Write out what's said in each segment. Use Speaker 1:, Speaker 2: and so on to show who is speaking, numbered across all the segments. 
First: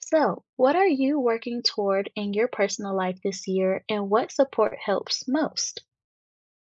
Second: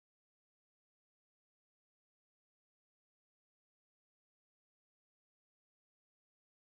Speaker 1: So, what are you working toward in your personal life this year, and what support helps most?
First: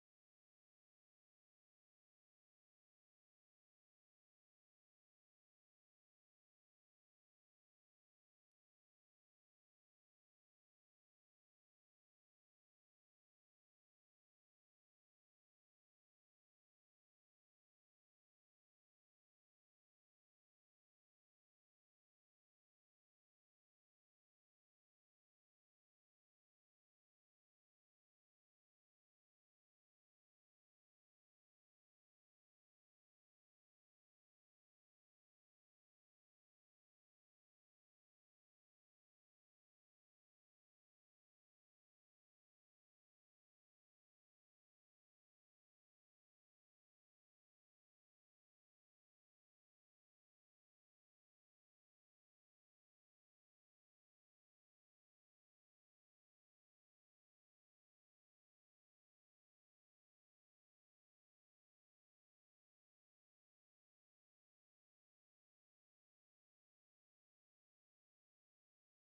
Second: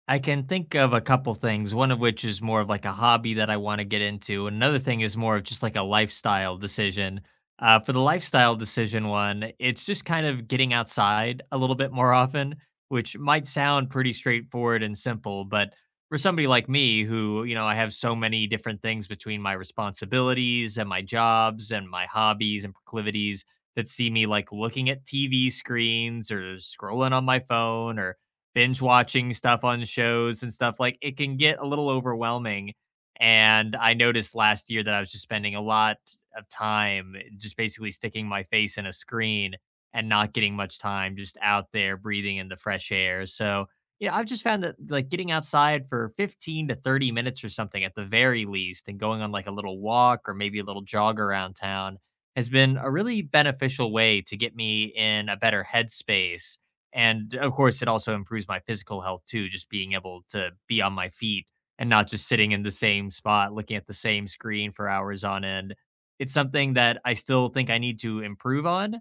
Speaker 2: I can think of a couple things, one of which is more of like a hobby that I want to get into. Another thing is more of just like a lifestyle decision. For the lifestyle decision one, it's just kind of getting outside a little bit more often, which might sound pretty straightforward and simple, but for somebody like me who, I have so many different things between my responsibilities and my jobs and my hobbies and proclivities that see me like looking at TV screens or scrolling on my phone or binge watching stuff on shows and stuff. Like, it can get a little overwhelming, and I noticed last year that I was just spending a lot of time just basically sticking my face in a screen and not getting much time just out there breathing in the fresh air. So, yeah, I've just found that, like, getting outside for 15 to 30 minutes or something at the very least and going on, like, a little walk or maybe a little jog around town has been a really beneficial way to get me in a better headspace. And of course, it also improves my physical health too, just being able to be on my feet and not just sitting in the same spot, looking at the same screen for hours on end. It's something that I still think I need to improve on.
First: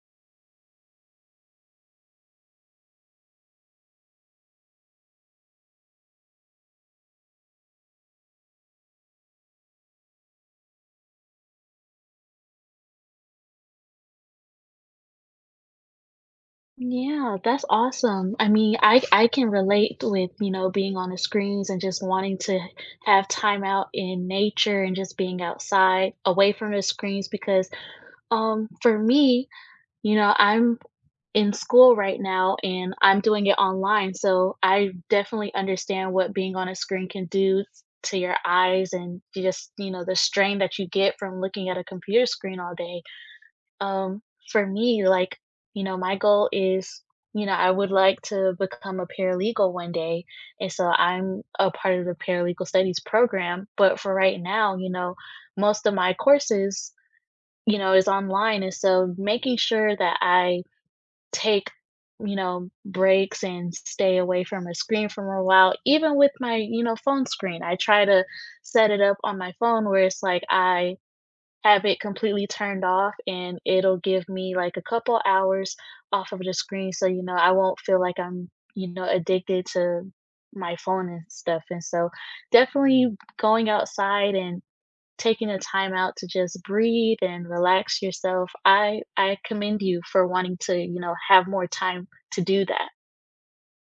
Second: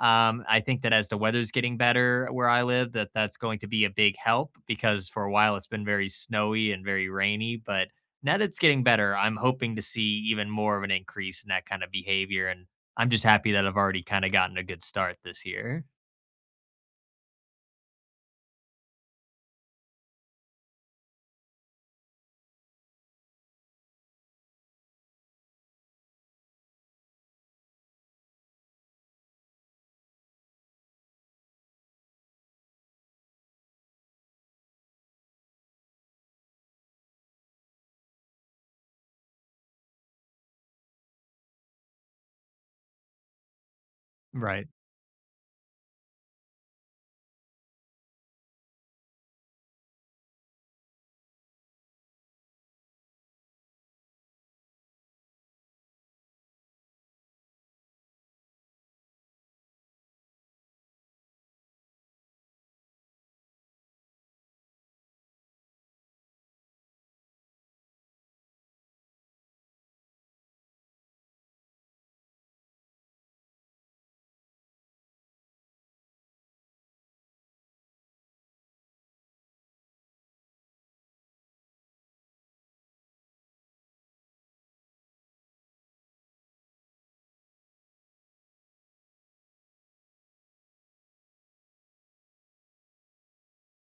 Speaker 2: I think that as the weather's getting better where I live, that that's going to be a big help, because for a while it's been very snowy and very rainy. But now that it's getting better, I'm hoping to see even more of an increase in that kind of behavior. And I'm just happy that I've already kind of gotten a good start this year.
Speaker 1: Yeah, that's awesome. I mean, I can relate with, you know, being on the screens and just wanting to have time out in nature and just being outside away from the screens because for me, you know, I'm in school right now and I'm doing it online, so I definitely understand what being on a screen can do to your eyes and you just, you know, the strain that you get from looking at a computer screen all day. Um,
Speaker 2: Right.
Speaker 1: for me, like, you know, my goal is, you know, I would like to become a paralegal one day. And so I'm a part of the paralegal studies program. But for right now, you know, most of my courses, you know, is online. And so making sure that I take, you know, breaks and stay away from a screen for a while, even with my, you know, phone screen. I try to set it up on my phone where it's like I have it completely turned off and it'll give me like a couple hours off of the screen, so you know I won't feel like I'm, you know, addicted to my phone and stuff. And so definitely going outside and taking the time out to just breathe and relax yourself. I commend you for wanting to, you know, have more time to do that.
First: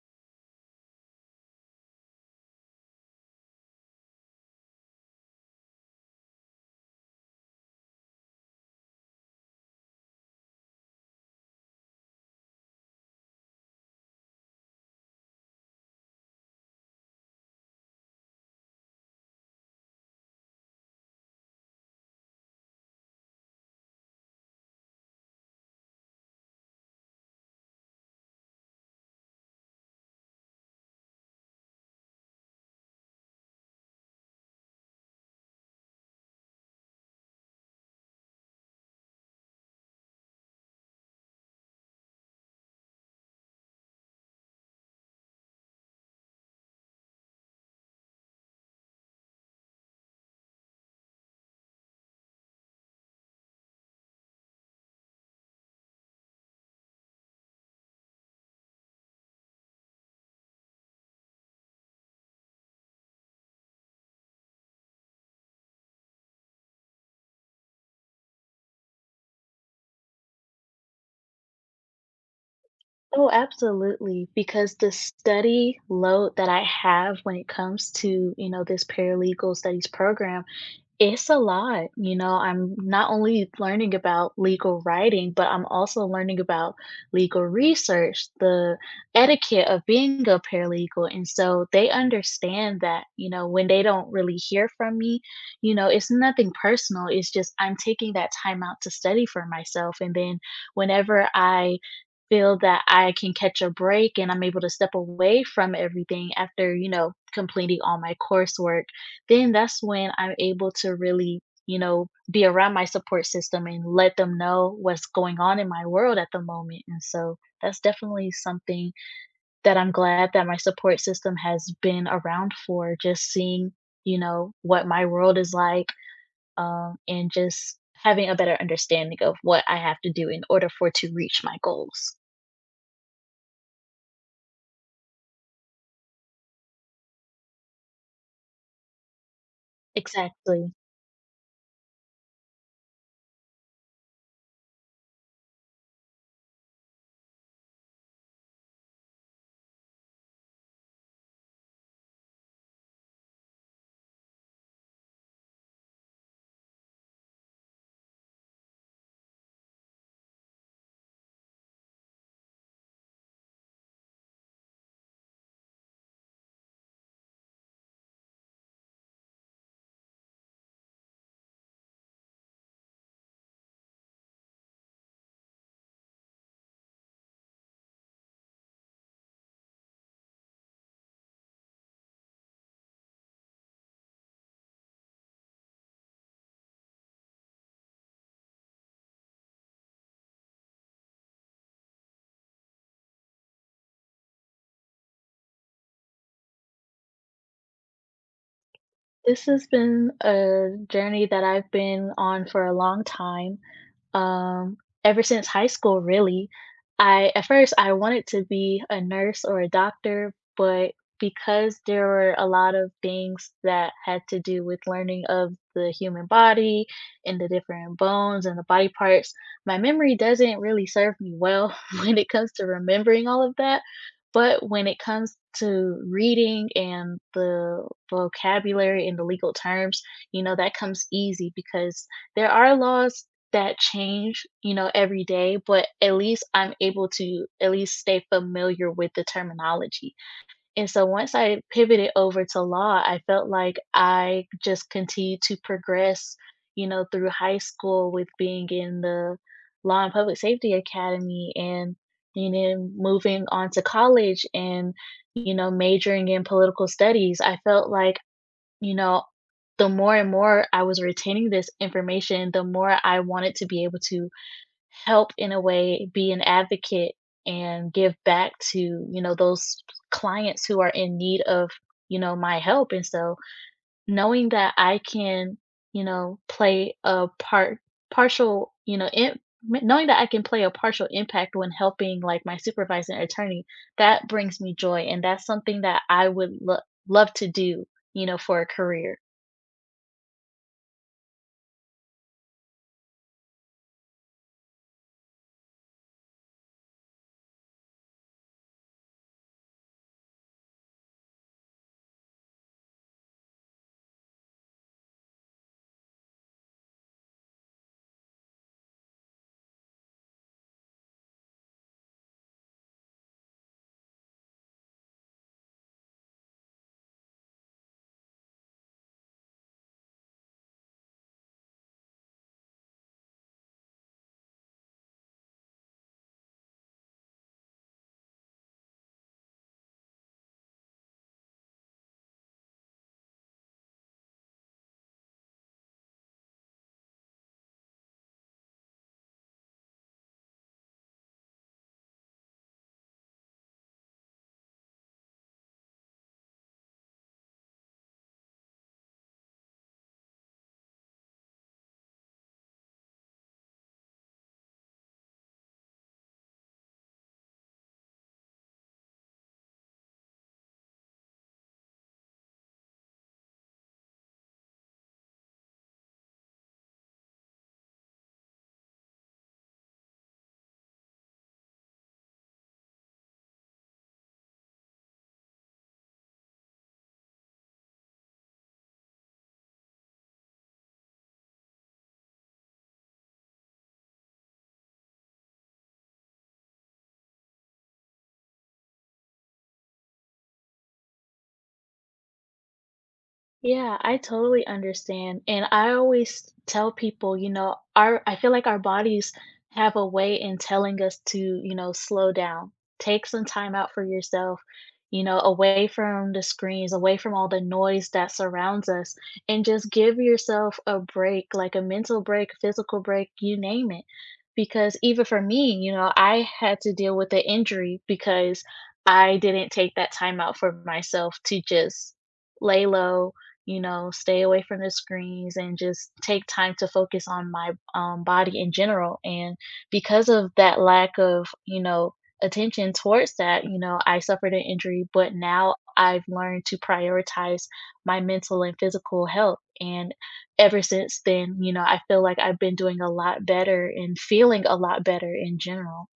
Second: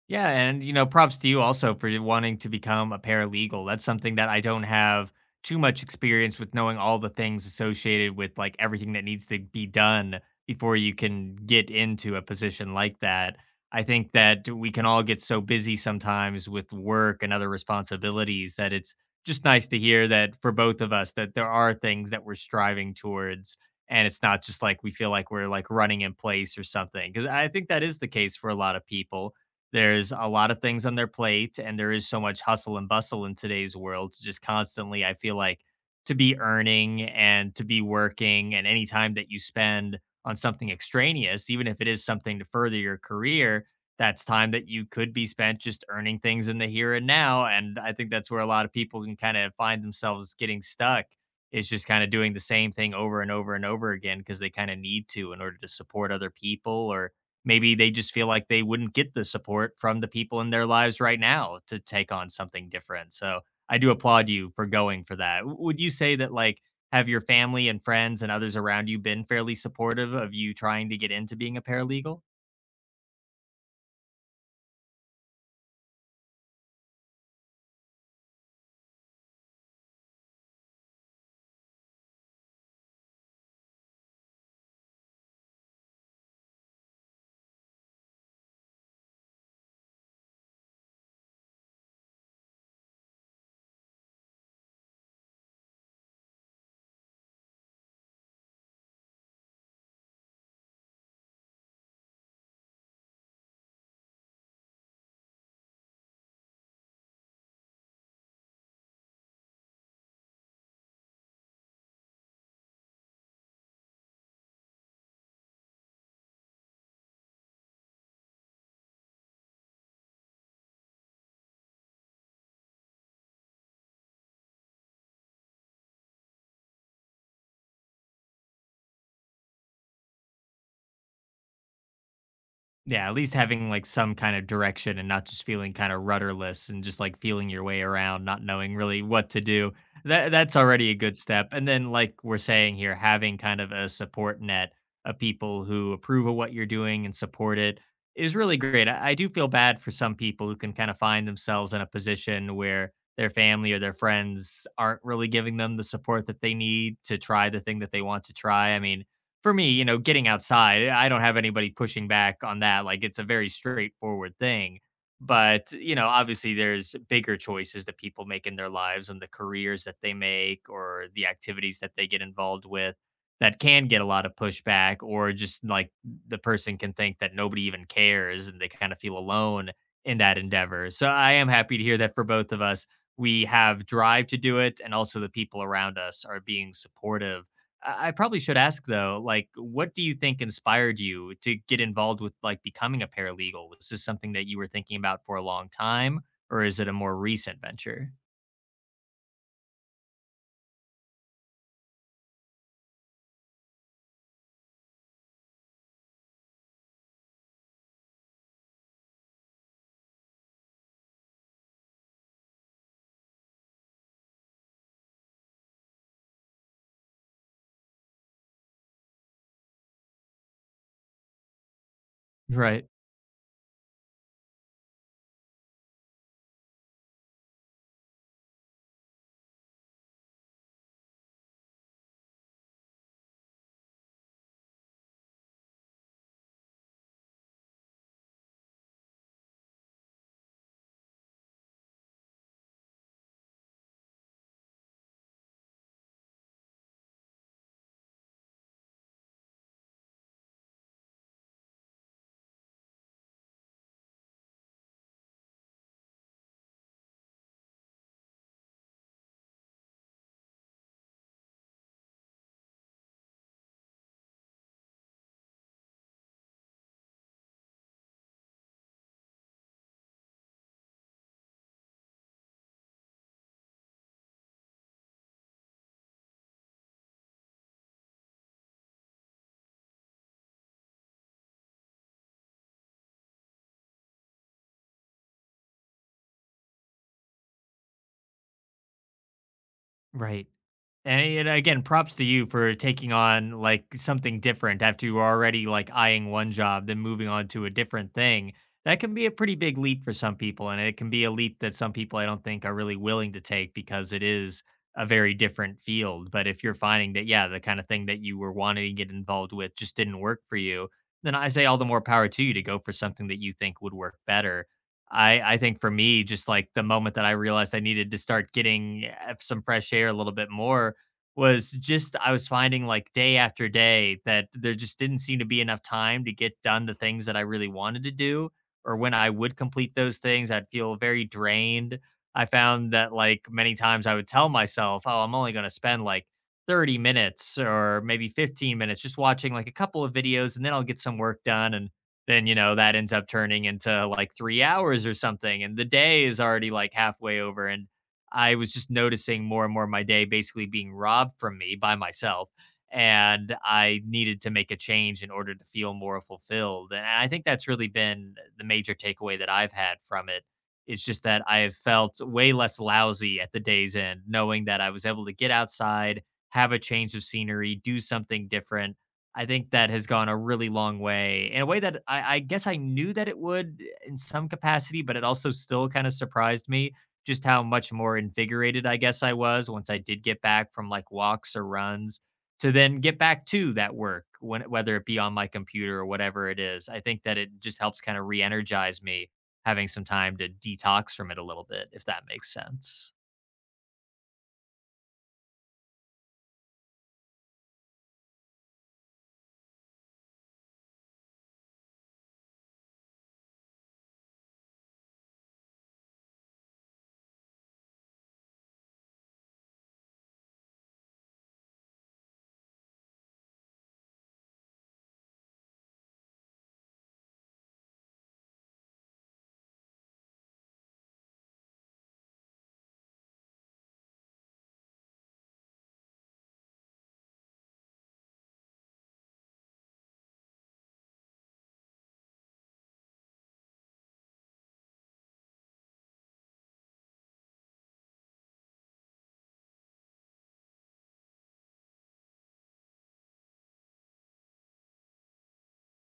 Speaker 2: Yeah, and props to you also for wanting to become a paralegal. That's something that I don't have too much experience with, knowing all the things associated with like everything that needs to be done before you can get into a position like that. I think that we can all get so busy sometimes with work and other responsibilities that it's just nice to hear that for both of us that there are things that we're striving towards, and it's not just like we feel like we're like running in place or something, because I think that is the case for a lot of people. There's a lot of things on their plate, and there is so much hustle and bustle in today's world. Just constantly, I feel like, to be earning and to be working. And any time that you spend on something extraneous, even if it is something to further your career, that's time that you could be spent just earning things in the here and now. And I think that's where a lot of people can kind of find themselves getting stuck, is just kind of doing the same thing over and over and over again, because they kind of need to in order to support other people, or maybe they just feel like they wouldn't get the support from the people in their lives right now to take on something different. So I do applaud you for going for that. Would you say that, like, have your family and friends and others around you been fairly supportive of you trying to get into being a paralegal?
Speaker 1: Oh, absolutely, because the study load that I have when it comes to, you know, this paralegal studies program, it's a lot. You know, I'm not only learning about legal writing, but I'm also learning about legal research, the etiquette of being a paralegal, and so they understand that, you know, when they don't really hear from me, you know, it's nothing personal, it's just I'm taking that time out to study for myself, and then whenever I feel that I can catch a break and I'm able to step away from everything after, you know, completing all my coursework, then that's when I'm able to really, you know, be around my support system and let them know what's going on in my world at the moment. And so that's definitely something that I'm glad that my support system has been around for, just seeing, you know, what my world is like, and just having a better understanding of what I have to do in order for to reach my goals.
Speaker 2: Yeah, at least having like some kind of direction and not just feeling kind of rudderless and just like feeling your way around, not knowing really what to do. That that's
Speaker 1: Exactly.
Speaker 2: already a good step. And then like we're saying here, having kind of a support net of people who approve of what you're doing and support it is really great. I do feel bad for some people who can kind of find themselves in a position where their family or their friends aren't really giving them the support that they need to try the thing that they want to try. I mean, for me, getting outside, I don't have anybody pushing back on that. Like, it's a very straightforward thing. But, obviously there's bigger choices that people make in their lives and the careers that they make or the activities that they get involved with that can get a lot of pushback, or just like the person can think that nobody even cares and they kind of feel alone in that endeavor. So I am happy to hear that for both of us, we have drive to do it and also the people around us are being supportive. I probably should ask though, like, what do you think inspired you to get involved with like becoming a paralegal? Was this something that you were thinking about for a long time, or is it a more recent venture?
Speaker 1: This has been a journey that I've been on for a long time. Um, Ever since high school, really. I at first I wanted to be a nurse or a doctor, but because there were a lot of things that had to do with learning of the human body and the different bones and the body parts, my memory doesn't really serve me well when it comes to
Speaker 2: Right,
Speaker 1: remembering all of that. But when it comes to reading and the vocabulary and the legal terms, you know, that comes easy because there are laws that change, you know, every day, but at least I'm able to at least stay familiar with the terminology. And so once I pivoted over to law, I felt like I just continued to progress, you know, through high school with being in the Law and Public Safety Academy and, you know, moving on to college and, you know, majoring in political studies. I felt like, you know, the more and more I was retaining this information, the more I wanted to be able to help in a way, be an advocate and give back to, you know, those clients who are in need of, you know, my help. And so knowing that I can, you know, play a part partial, you know, in, knowing that I can play a partial impact when helping like my supervisor and attorney, that brings me joy. And that's something that I would love to do, you know, for a career.
Speaker 2: right. And, you know, again, props to you for taking on like something different after you were already like eyeing one job, then moving on to a different thing. That can be a pretty big leap for some people. And it can be a leap that some people I don't think are really willing to take, because it is a very different field. But if you're finding that, yeah, the kind of thing that you were wanting to get involved with just didn't work for you, then I say all the more power to you to go for something that you think would work better. I think for me, just like the moment that I realized I needed to start getting some fresh air a little bit more was just I was finding like day after day that there just didn't seem to be enough time to get done the things that I really wanted to do. Or when I would complete those things, I'd feel very drained. I found that like many times I would tell myself, oh, I'm only going to spend like 30 minutes or maybe 15 minutes just watching like a couple of videos and then I'll get some work done. And then, that ends up turning into like 3 hours or something. And the day is already like halfway over. And I was just noticing more and more of my day basically being robbed from me by myself. And I needed to make a change in order to feel more fulfilled. And I think that's really been the major takeaway that I've had from it. It's just that I have felt way less lousy at the day's end, knowing that I was able to get outside, have a change of scenery, do something different. I think that has gone a really long way, in a way that I guess I knew that it would in some capacity, but it also still kind of surprised me just how much more invigorated I guess I was once I did get back from like walks or runs to then get back to that work, when whether it be on my computer or whatever it is. I think that it just helps kind of re-energize me, having some time to detox from it a little bit, if that makes sense.
Speaker 1: Yeah, I totally understand. And I always tell people, you know, our I feel like our bodies have a way in telling us to, you know, slow down. Take some time out for yourself, you know, away from the screens, away from all the noise that surrounds us, and just give yourself a break, like a mental break, physical break, you name it. Because even for me, you know, I had to deal with an injury because I didn't take that time out for myself to just lay low, you know, stay away from the screens and just take time to focus on my body in general. And because of that lack of, you know, attention towards that, you know, I suffered an injury, but now I've learned to prioritize my mental and physical health. And ever since then, you know, I feel like I've been doing a lot better and feeling a lot better in general.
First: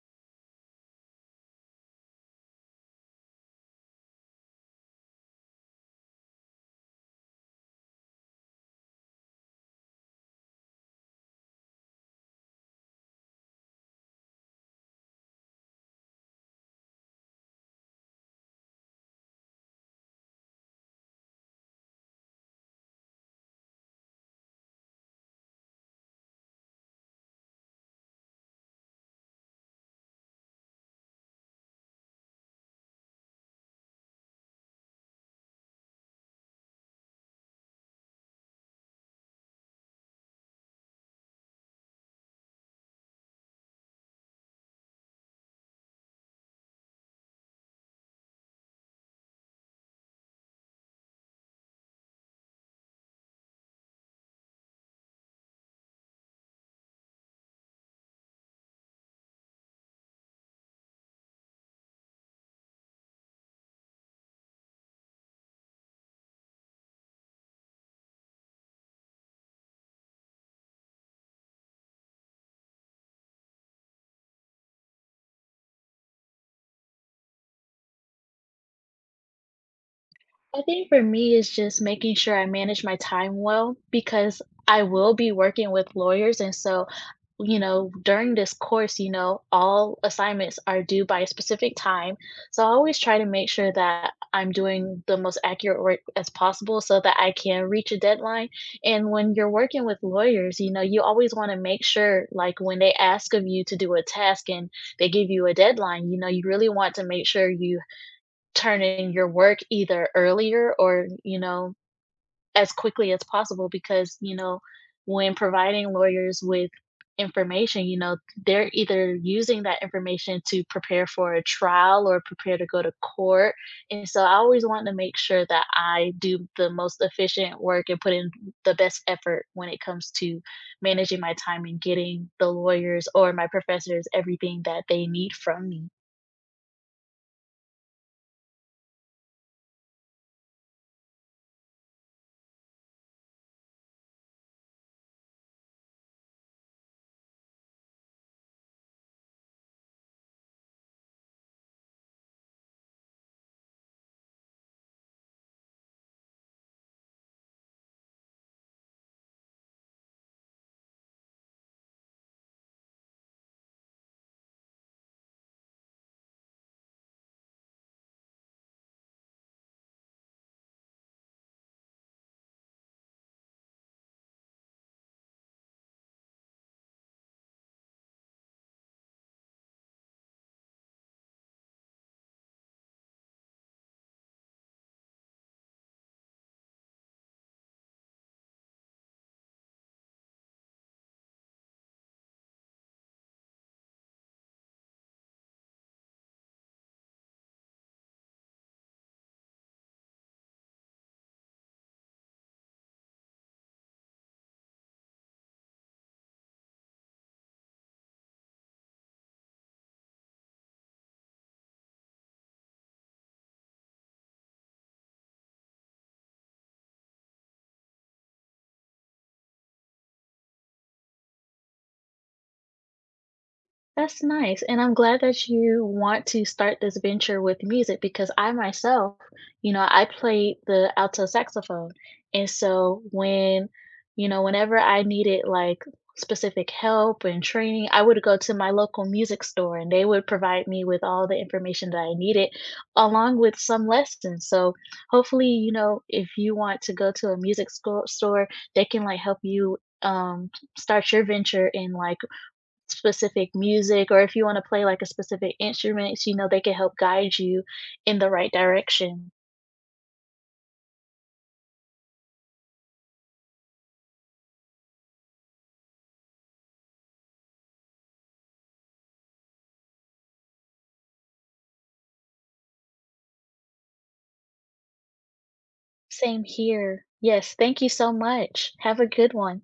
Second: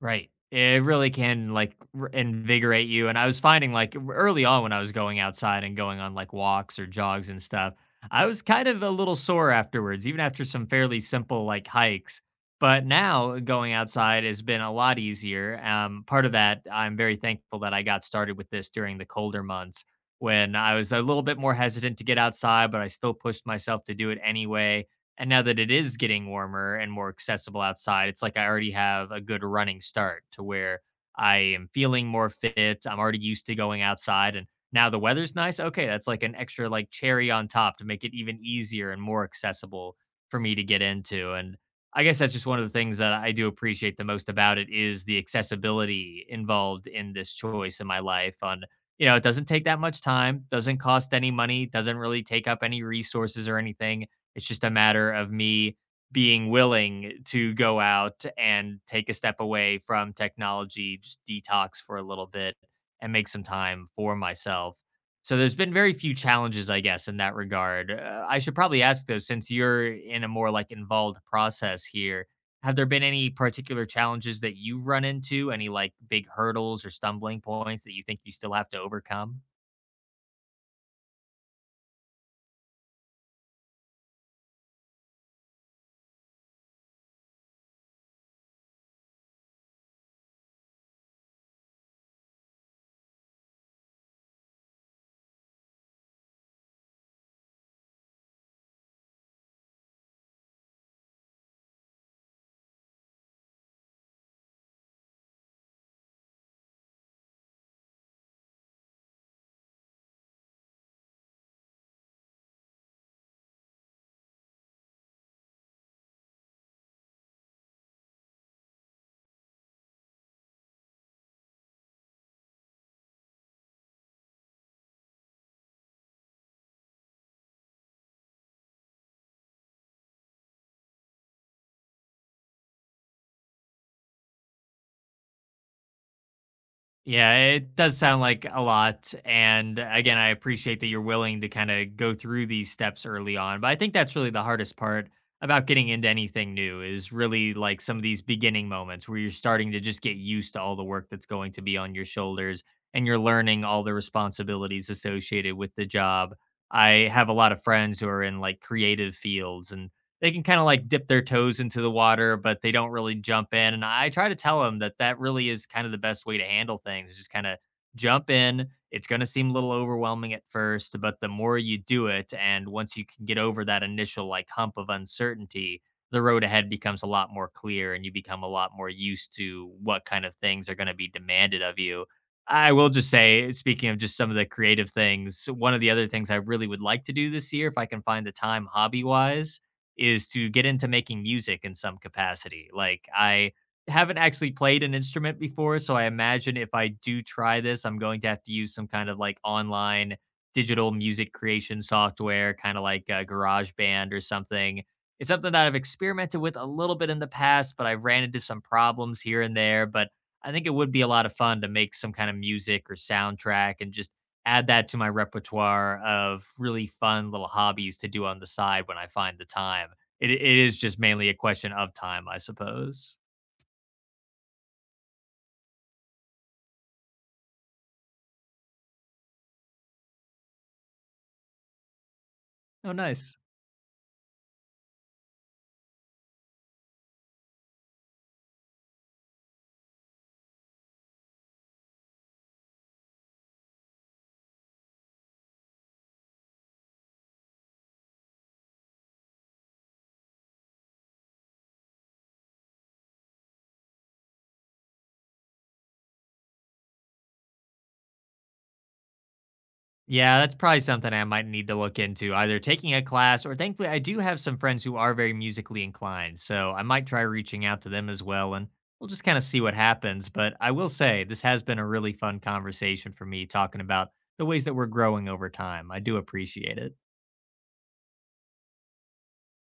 Speaker 2: Right. It really can like invigorate you. And I was finding like early on when I was going outside and going on like walks or jogs and stuff, I was kind of a little sore afterwards, even after some fairly simple like hikes. But now going outside has been a lot easier. Part of that, I'm very thankful that I got started with this during the colder months when I was a little bit more hesitant to get outside, but I still pushed myself to do it anyway. And now that it is getting warmer and more accessible outside, it's like I already have a good running start to where I am feeling more fit. I'm already used to going outside, and now the weather's nice. Okay, that's like an extra like cherry on top to make it even easier and more accessible for me to get into. And I guess that's just one of the things that I do appreciate the most about it, is the accessibility involved in this choice in my life, on, it doesn't take that much time, doesn't cost any money, doesn't really take up any resources or anything. It's just a matter of me being willing to go out and take a step away from technology, just detox for a little bit and make some time for myself. So there's been very few challenges, I guess, in that regard. I should probably ask though, since you're in a more like involved process here, have there been any particular challenges that you've run into? Any like big hurdles or stumbling points that you think you still have to overcome?
Speaker 1: I think for me, is just making sure I manage my time well because I will be working with lawyers. And so, you know, during this course, you know, all assignments are due by a specific time. So I always try to make sure that I'm doing the most accurate work as possible so that I can reach a deadline. And when you're working with lawyers, you know, you always want to make sure, like, when they ask of you to do a task and they give you a deadline, you know, you really want to make sure you turn in your work either earlier or, you know, as quickly as possible because, you know, when providing lawyers with information, you know, they're either using that information to prepare for a trial or prepare to go to court. And so I always want to make sure that I do the most efficient work and put in the best effort when it comes to managing my time and getting the lawyers or my professors everything that they need from me.
Speaker 2: Yeah, it does sound like a lot. And again, I appreciate that you're willing to kind of go through these steps early on. But I think that's really the hardest part about getting into anything new is really like some of these beginning moments where you're starting to just get used to all the work that's going to be on your shoulders and you're learning all the responsibilities associated with the job. I have a lot of friends who are in like creative fields, and they can kind of like dip their toes into the water, but they don't really jump in. And I try to tell them that that really is kind of the best way to handle things is just kind of jump in. It's going to seem a little overwhelming at first, but the more you do it, and once you can get over that initial like hump of uncertainty, the road ahead becomes a lot more clear and you become a lot more used to what kind of things are going to be demanded of you. I will just say, speaking of just some of the creative things, one of the other things I really would like to do this year, if I can find the time hobby wise, is to get into making music in some capacity. Like, I haven't actually played an instrument before, so I imagine if I do try this, I'm going to have to use some kind of like online digital music creation software, kind of like GarageBand or something. It's something that I've experimented with a little bit in the past, but I've ran into some problems here and there. But I think it would be a lot of fun to make some kind of music or soundtrack and just add that to my repertoire of really fun little hobbies to do on the side when I find the time. It is just mainly a question of time, I suppose.
Speaker 1: That's nice, and I'm glad that you want to start this venture with music because I myself, you know, I played the alto saxophone. And
Speaker 2: Oh,
Speaker 1: so
Speaker 2: nice.
Speaker 1: when, you know, whenever I needed like specific help and training, I would go to my local music store and they would provide me with all the information that I needed along with some lessons. So hopefully, you know, if you want to go to a music store, they can like help you um start your venture and like specific music or if you wanna play, like, a specific instrument, you know, they can help guide you in the right direction.
Speaker 2: Yeah, that's probably something I might need to look into, either taking a class, or thankfully I do have some friends who are very musically inclined, so I might try reaching out to them as well, and we'll just kind of see what happens. But I will say, this has been a really fun conversation for me talking about the ways that we're growing over time. I do
Speaker 1: Same
Speaker 2: appreciate it.
Speaker 1: here. Yes, thank you so much. Have a good one.